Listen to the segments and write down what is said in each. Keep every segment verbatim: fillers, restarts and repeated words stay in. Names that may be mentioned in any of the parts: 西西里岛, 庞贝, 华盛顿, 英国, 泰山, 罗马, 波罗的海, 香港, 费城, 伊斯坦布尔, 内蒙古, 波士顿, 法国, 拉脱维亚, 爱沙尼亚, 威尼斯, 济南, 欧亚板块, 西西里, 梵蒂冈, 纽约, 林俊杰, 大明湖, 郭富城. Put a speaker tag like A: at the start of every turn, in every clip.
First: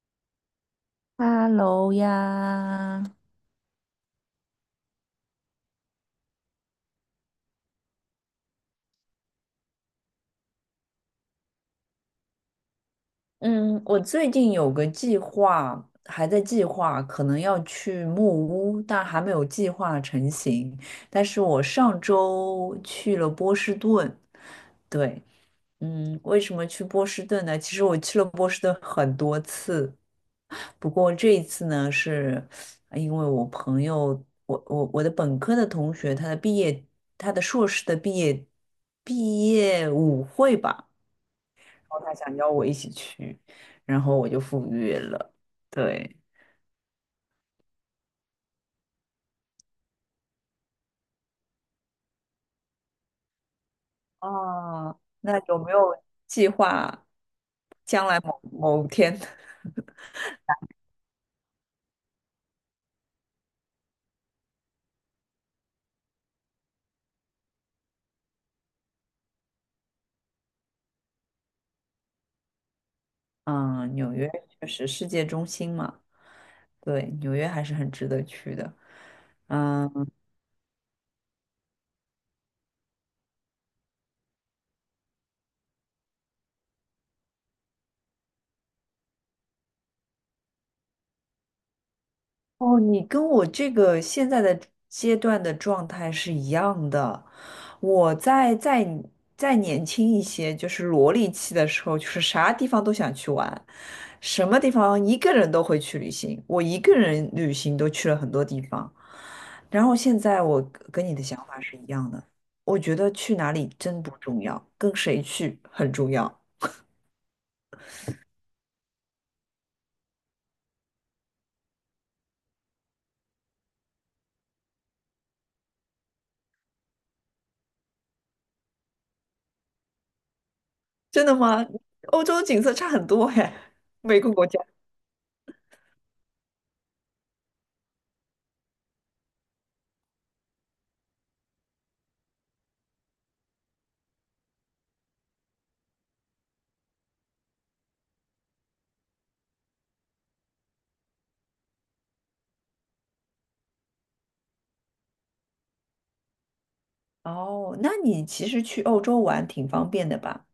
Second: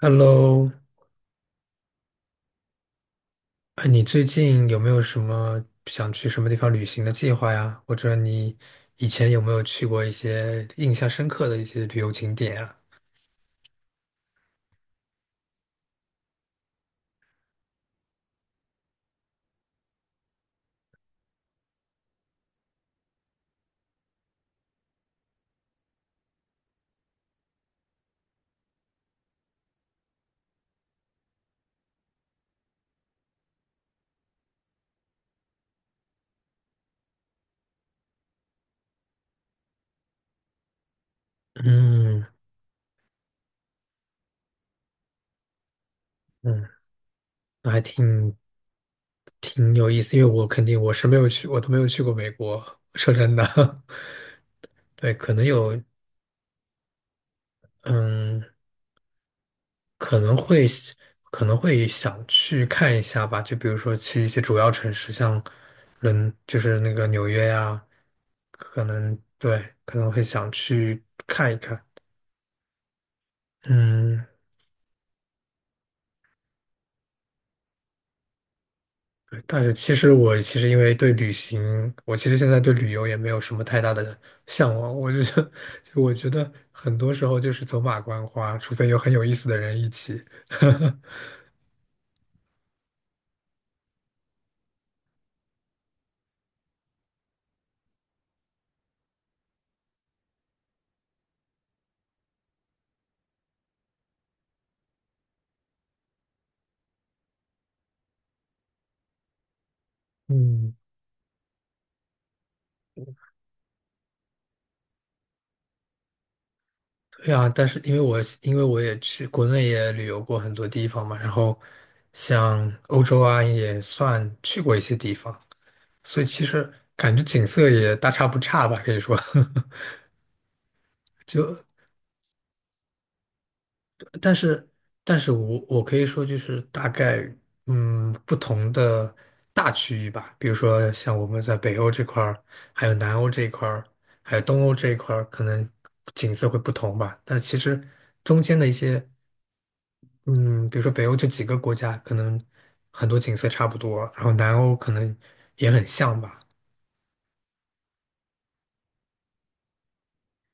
A: Hello，
B: 哈喽呀，
A: 哎，你最近有没有什么想去什么地方旅行的计划呀？或者你以前有没有去过一些印象深刻的一些旅游景点啊？
B: 嗯，我最近有个计划，还在计划，可能要去木屋，但还没有计划成型。但是我上周去了波士顿，对，嗯，为什么去波士顿呢？其实我去了波士顿很多次，不过这一次呢，是因为我朋友，我我我的本科的同学，他的毕业，他的硕士的毕业毕业舞会吧。然后他
A: 嗯
B: 想邀我一起去，然后我就赴约了。对，
A: 嗯，那还挺挺有意思，因为我肯定我是没有去，我都没有去过美国。说真的，
B: 哦，
A: 对，可
B: 那
A: 能
B: 有没
A: 有，
B: 有计划将来某
A: 嗯。
B: 某天？
A: 可能会可能会想去看一下吧，就比如说去一些主要城市，像伦，就是那个纽约呀，可能对，可能会想去看一看。
B: 嗯，纽
A: 嗯，
B: 约就是世界中心嘛，对，纽约还是很值得去的。
A: 对，但是其
B: 嗯。
A: 实我其实因为对旅行，我其实现在对旅游也没有什么太大的向往。我就觉 就我觉得很多时候就是走马观花，除非有很有意思的人一起。
B: 哦，你跟我这个现在的阶段的状态是一样的。我在在再再再年轻一些，就是萝莉期的时候，就是啥地方都想去玩，什么地方一个人都会去旅行。我一个人旅行都去了很多地方。然后现在我
A: 嗯
B: 跟你的想法是一样的，我觉得去哪里真不重要，跟谁去很重要。
A: 对啊，但是因为我因为我也去国内也旅游过很多地方嘛，然后像欧洲啊也算去过一些地方，所以其实感觉景色也大差不差吧，可以说。
B: 真的
A: 就
B: 吗？欧洲景色差很多哎，每个
A: 但
B: 国家。
A: 是但是我我可以说就是大概嗯不同的大区域吧，比如说像我们在北欧这块儿，还有南欧这一块儿，还有东欧这一块儿，可能景色会不同吧。但是其实中间的一些。嗯，比如说北欧这几个国家，可能很多景色差不多，然后南欧可能也很像吧。
B: 哦，那你其实去欧洲玩挺方便的吧？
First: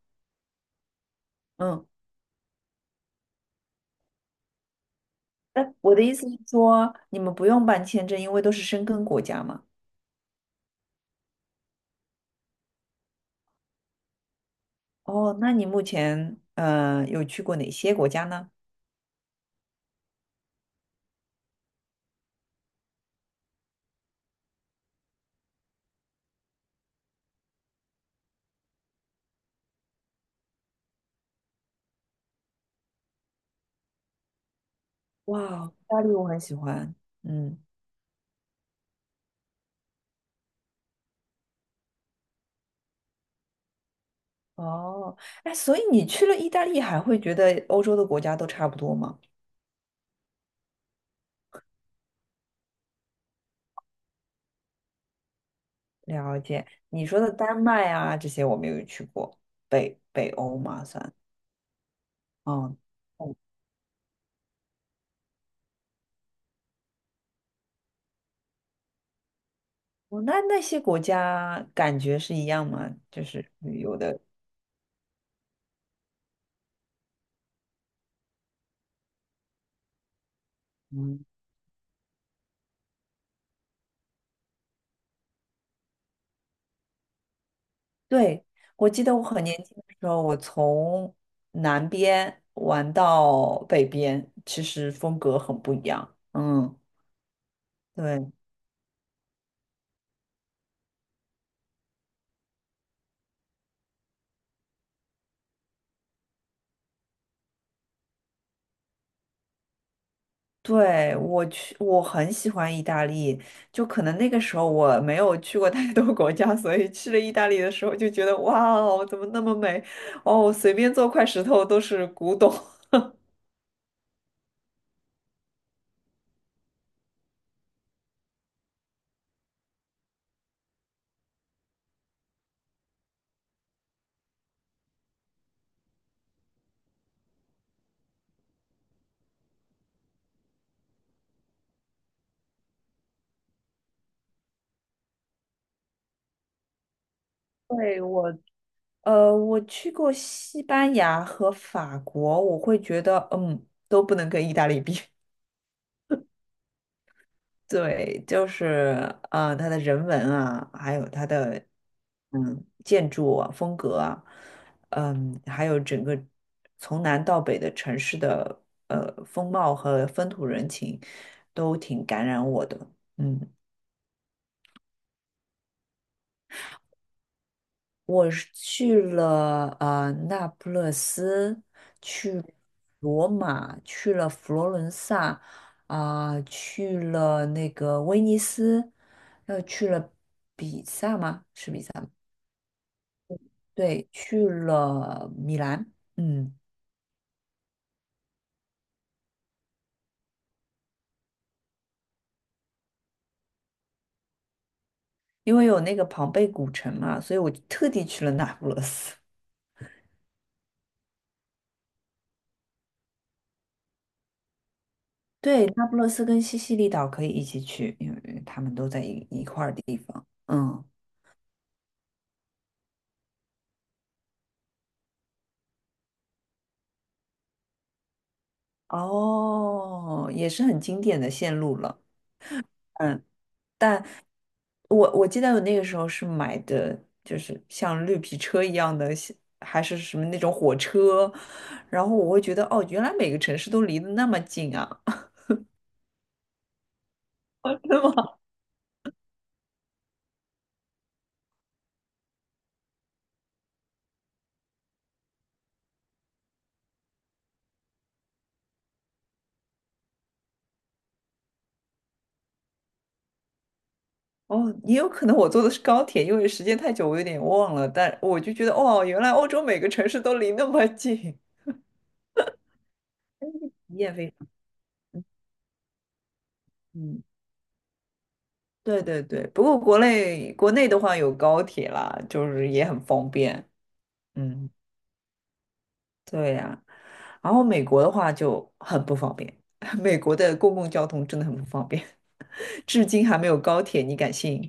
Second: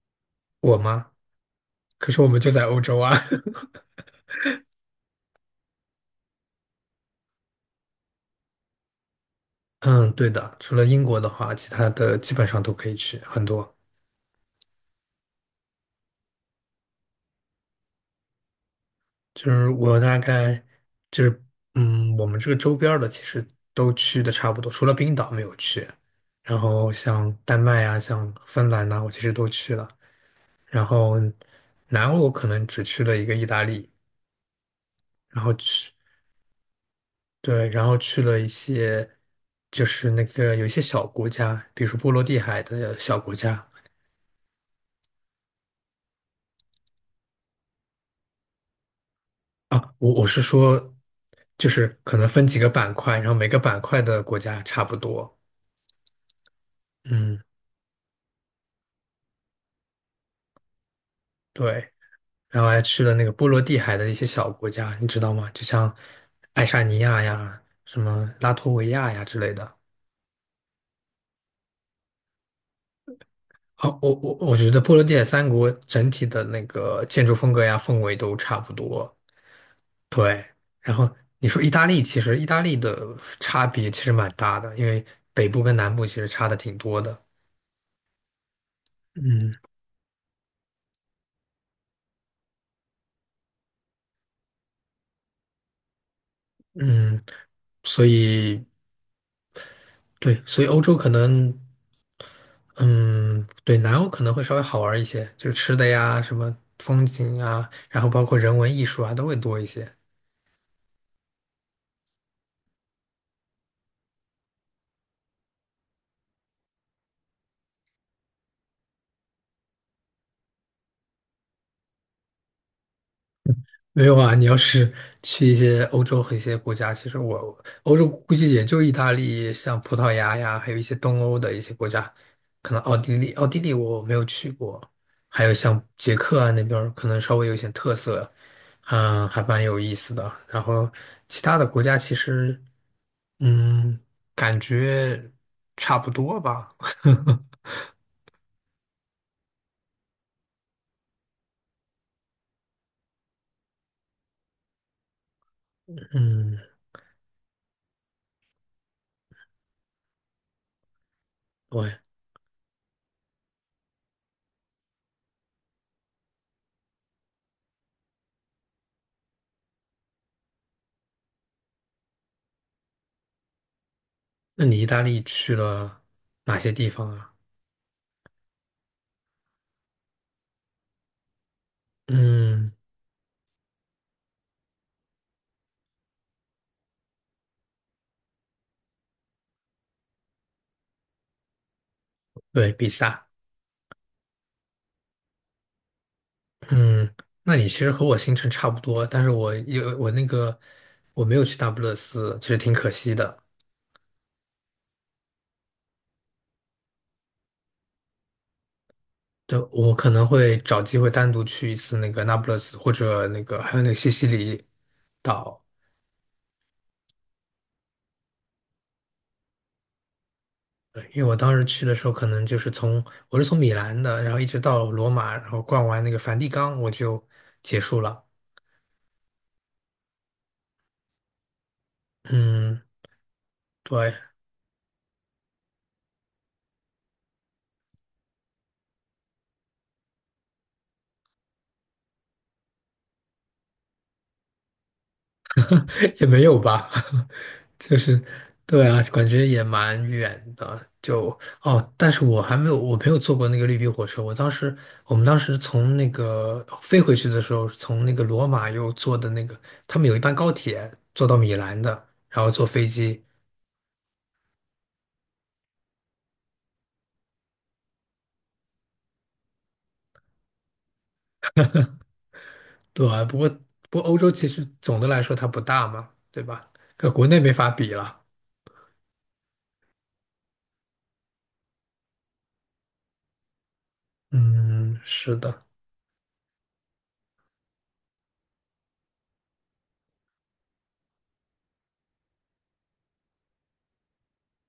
A: 我吗？
B: 嗯，
A: 可是我们就在欧洲啊。
B: 那我的意思是说，你们不用办签证，因为都是申根国家嘛。
A: 嗯，对的，除了英国的话，其他的基本上都可以去，很多。
B: 哦，那你目前呃有去过哪些国家呢？
A: 就是我大概就是，嗯，我们这个周边儿的其实都去的差不多，除了冰岛没有去。然后像丹麦啊，像芬兰呐、我其实都去了。然后南欧我可能只去了一个意大利，然后
B: 哇，意
A: 去。
B: 大利我很喜欢。嗯，
A: 对，然后去了一些，就是那个有一些小国家，比如说波罗的海的小国家
B: 哦，哎，所以你去了意大利，还会觉得欧洲的国家都差不多吗？
A: 啊，我我是说，就是可能分几个板块，然后每个板块的国家差不多，
B: 了解，你说的
A: 嗯，
B: 丹麦啊，这些我没有去过，北北欧嘛算。
A: 对，然后
B: 哦，
A: 还去了那个波罗的海的一些小国家，你知道吗？就像爱沙尼亚呀、什么拉脱维亚呀之类的。
B: 哦，那那些国家感觉是一样吗？就是旅
A: 啊，
B: 游
A: 我
B: 的，
A: 我我觉得波罗的海三国整体的那个建筑风格呀、氛围都差不多。对，然后
B: 嗯，
A: 你说意大利，其实意大利的差别其实蛮大的，因为北部跟南部其实差的挺多的。
B: 对，我记得我很
A: 嗯
B: 年轻的时候，我从南边玩到北边，其实风格很不一样。嗯，
A: 嗯，所
B: 对，
A: 以对，所以欧洲可能，嗯，对，南欧可能会稍微好玩一些，就是吃的呀，什么风景啊，然后包括人文艺术啊，都会多一些。
B: 对，我去，我很喜欢意大利，就可能那个时候我没有去过太多国家，所以去了意大利的时候就觉得哇哦，怎么那么美？哦，随便做块石头都是古董。
A: 没有啊，你要是去一些欧洲和一些国家，其实我欧洲估计也就意大利、像葡萄牙呀，还有一些东欧的一些国家，可能奥地利，奥地利我没有去过，还有像捷克啊那边儿可能稍微有一些特色，嗯，还蛮有意思的。然后其他的国家其实，嗯，感觉差不多吧。
B: 对，我呃，我去过西班牙和法国，我会觉得，嗯，都不能跟意大利比。
A: 嗯，
B: 对，就是呃，它的人文啊，还有它的
A: 对，
B: 嗯建筑啊、风格啊，嗯，还有整个从南到北的城市的呃风貌和风土人情，都挺感染我的。嗯。
A: 那你意大利去了哪些地方啊？
B: 我是去了呃那不勒斯，去
A: 嗯，
B: 罗马，去了佛罗伦萨，啊、去了那个威尼斯，又去了比萨吗？是比萨？
A: 对，比萨。
B: 对，去了米兰。嗯，
A: 嗯，那你其实和我行程差不多，但是我有我那个我没有去那不勒斯，其实挺可惜的。
B: 因为有那个庞贝古城嘛，所以我就特地去了那不勒斯。
A: 对，我可能会找机会单独去一次那个那不勒斯，或者那个还有那个西西里岛。
B: 对，那不勒斯跟西西里岛可以一起去，因为他们都在一一块儿地方。嗯，
A: 对，因为我当时去的时候，可能就是从我是从米兰的，然后一直到罗马，然后逛完那个梵蒂冈，我就结束了。
B: 哦，也是很经典的线路了。
A: 嗯，
B: 嗯，但
A: 对，
B: 我我记得我那个时候是买的，就是像绿皮车一样的，像还是什么那种火车，然后我会觉得，哦，原来每个城市都离得那么近啊，
A: 也没有吧。
B: 真
A: 就
B: 的
A: 是，
B: 吗？
A: 对啊，感觉也蛮远的。就哦，但是我还没有，我没有坐过那个绿皮火车。我当时，我们当时从那个飞回去的时候，从那个罗马又坐的那个，他们有一班高铁坐到米兰的，然后坐飞机。
B: 哦，也有可能我坐的是高铁，因为时间太久，我有点忘了，但我就觉得，哦，原来欧洲每个城市都离那么近，
A: 对啊，不过
B: 体
A: 不过
B: 验
A: 欧洲
B: 非
A: 其
B: 常，
A: 实总的来说它不大嘛，对吧？跟
B: 嗯，
A: 国内没法比了。
B: 对对对。不过国内国内的话有高铁啦，就是也很方便，嗯，
A: 嗯，是的。
B: 对呀。然后美国的话就很不方便，美国的公共交通真的很不方便，至今还没有高铁，你敢信？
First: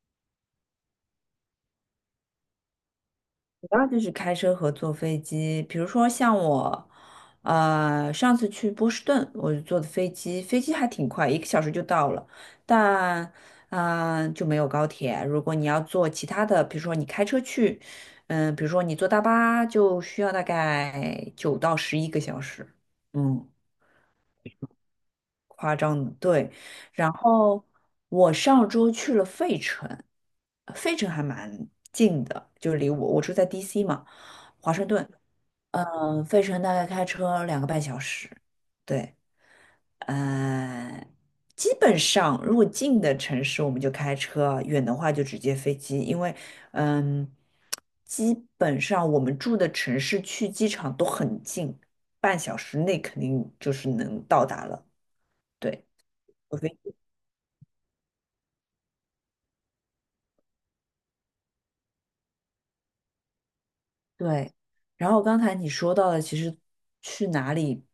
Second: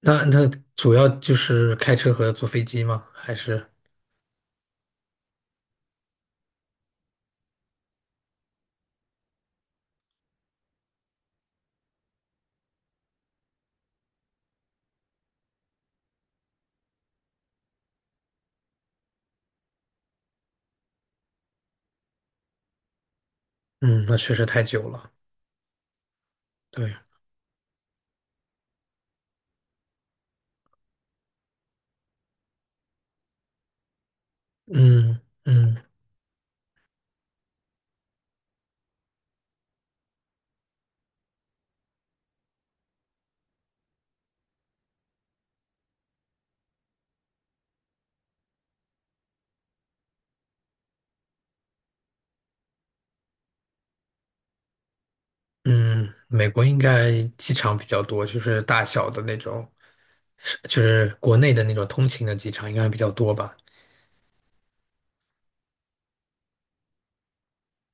A: 那那主要就是开车和坐飞机吗？还是
B: 主要就是开车和坐飞机，比如说像我，呃，上次去波士顿，我就坐的飞机，飞机还挺快，一个小时就到了，但，嗯、就没有高铁。如果你要坐其他的，比如说你开车去，嗯、比如说你坐大巴，就需要大概九到十一个小时，嗯。
A: 嗯，那确实太久了。
B: 夸张的，对。
A: 对，
B: 然后我上周去了费城，呃费城还蛮近的，就是离我我住在 D C 嘛，华盛顿。
A: 嗯嗯。
B: 嗯、费城大概开车两个半小时。对，呃，基本上如果近的城市我们就开车，远的话就直接飞机，因为嗯，基本上我们住的城市去机场都很近，半小时内肯定就是能到达了。对。
A: 嗯，美国应该机场比较多，就是大小的那种，就是国内的那种通勤的机场应该比较多吧。
B: 对，然后刚才你说到的，其实去哪里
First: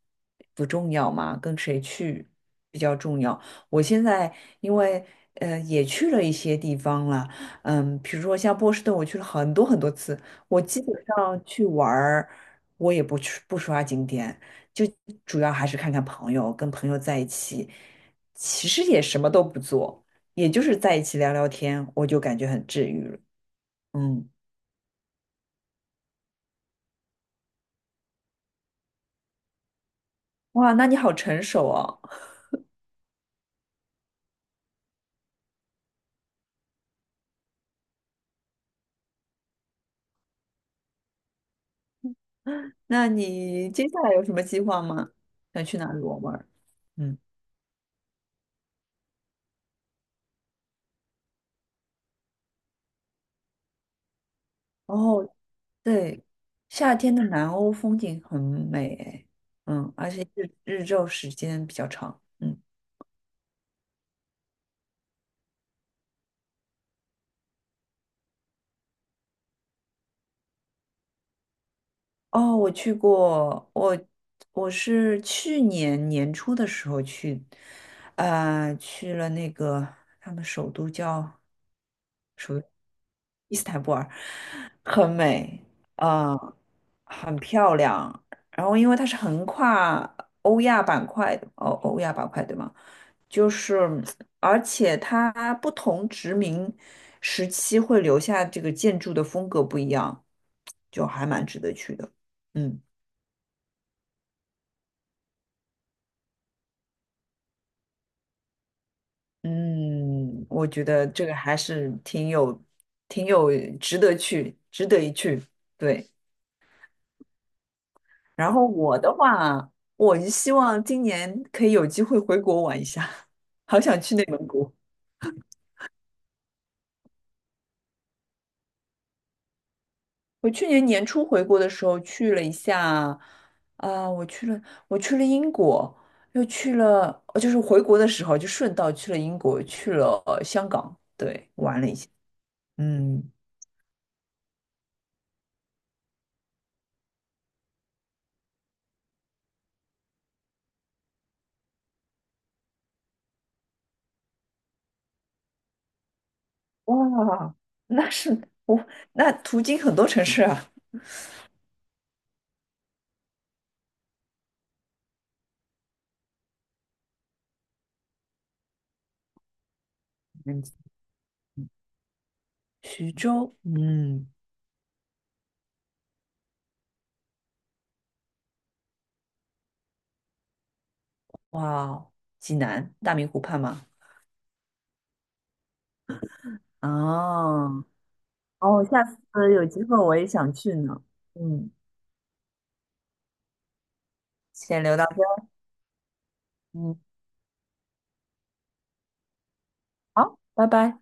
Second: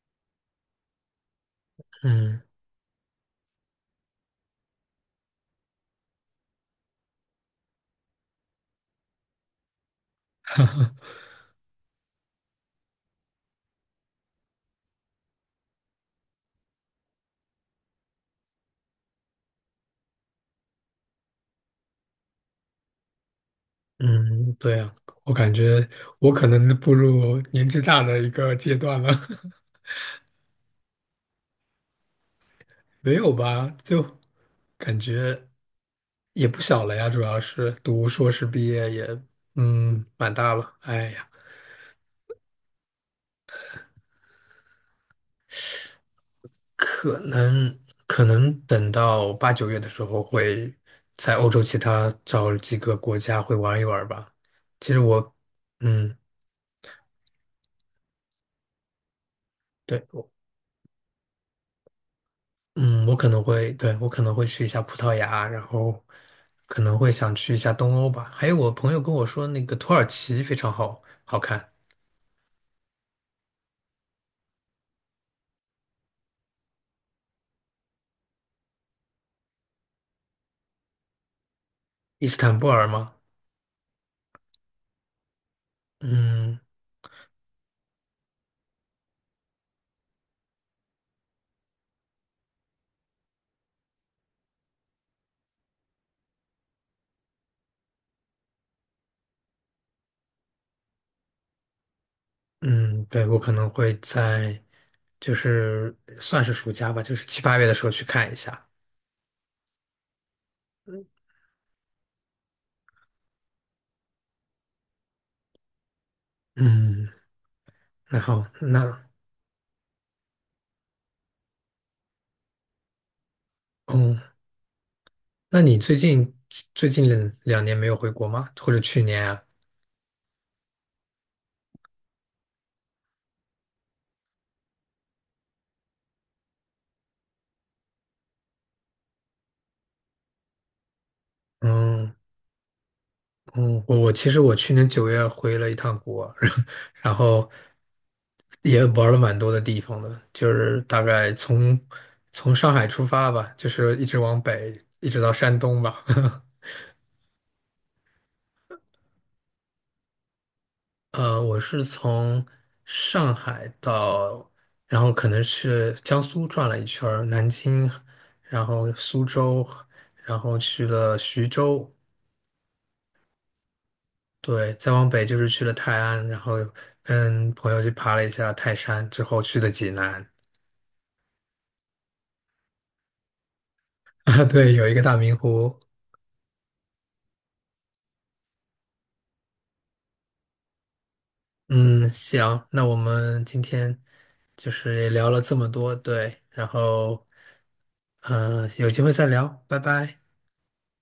B: 不重要嘛，跟谁去
A: 嗯
B: 比较重要。我现在因为呃也去了一些地方了，嗯，比如说像波士顿，我去了很多很多次。我基本上去玩儿，我也不去不刷景点，就主要还是看看朋友，跟朋友在一起，其实也什么都不做，也就是在一起聊聊天，我就感觉很治愈了。嗯，
A: 嗯，对啊，我感觉我可能步入年纪大的一个阶段了，
B: 哇，那你好成熟哦。
A: 没有吧？就感觉也不小了呀，主要是读硕士毕业也嗯蛮大了，哎呀。
B: 那你接下来有什么计划吗？想去哪里玩玩？嗯，
A: 可能可能等到八九月的时候会在欧洲其他找几个国家会玩一玩吧。其实
B: 哦，
A: 我，嗯，
B: 对，夏天的南欧风景很美诶嗯，
A: 对，
B: 而且
A: 我，
B: 日日照时间比较长，嗯，
A: 嗯，我可能会，对，我可能会去一下葡萄牙，然后可能会想去一下东欧吧。还有我朋友跟我说，那个土耳其非常好好看，
B: 哦，我去过，我我是去年年初的时候去，呃，去了那个他们首都叫
A: 伊斯坦布尔吗？
B: 伊斯坦布尔很美，啊、
A: 嗯
B: 很漂亮。然后因为它是横跨欧亚板块，的，哦，欧亚板块对吗？就是，而且它不同殖民时期会留下这个建筑的风格不一样，就还蛮值得去的。嗯
A: 嗯，对，我可能会在就是算是暑假吧，就是七八月的时候去看一下。
B: 嗯，我觉得这个还是挺有、挺有值得去、值得一去。对。
A: 嗯，那好，
B: 然后我
A: 那。
B: 的话，我是希望今年可以有机会回国玩一下，好想去
A: 哦，
B: 内蒙古。
A: 那你最近最近两两年没有回国吗？或者去年啊？
B: 我去年年初回国的时候去了一下，啊、我去了，我去了英国，又去了，呃就是回国的时候就顺道去了英国，去了呃香港，对，哇
A: 嗯
B: 嗯，
A: 嗯，我我其实我去年九月回了一趟国，然后也玩了蛮多的地方的，就是大概从从上海出发吧，就是一直往北，一直到山东吧。
B: 哇，那是我那途经很多城市啊，
A: 呃，我是从上海到，然后可能是江苏转了一圈儿南京，然后苏州，然后
B: 嗯，
A: 去了徐州，
B: 徐州，嗯，
A: 对，再往北就是去了泰安，然后跟朋友去爬了一下泰山，之后去的济南。
B: 哇哦，济南大明湖畔嘛，
A: 啊，对，有一个大明湖。
B: 啊。哦，下次有机会我也想去呢。嗯，
A: 嗯，行，那我们今天就
B: 先
A: 是
B: 留到
A: 也
B: 这
A: 聊了
B: 儿。
A: 这么多，对，然
B: 嗯，
A: 后，嗯，有机会再聊，拜拜。
B: 好，拜拜。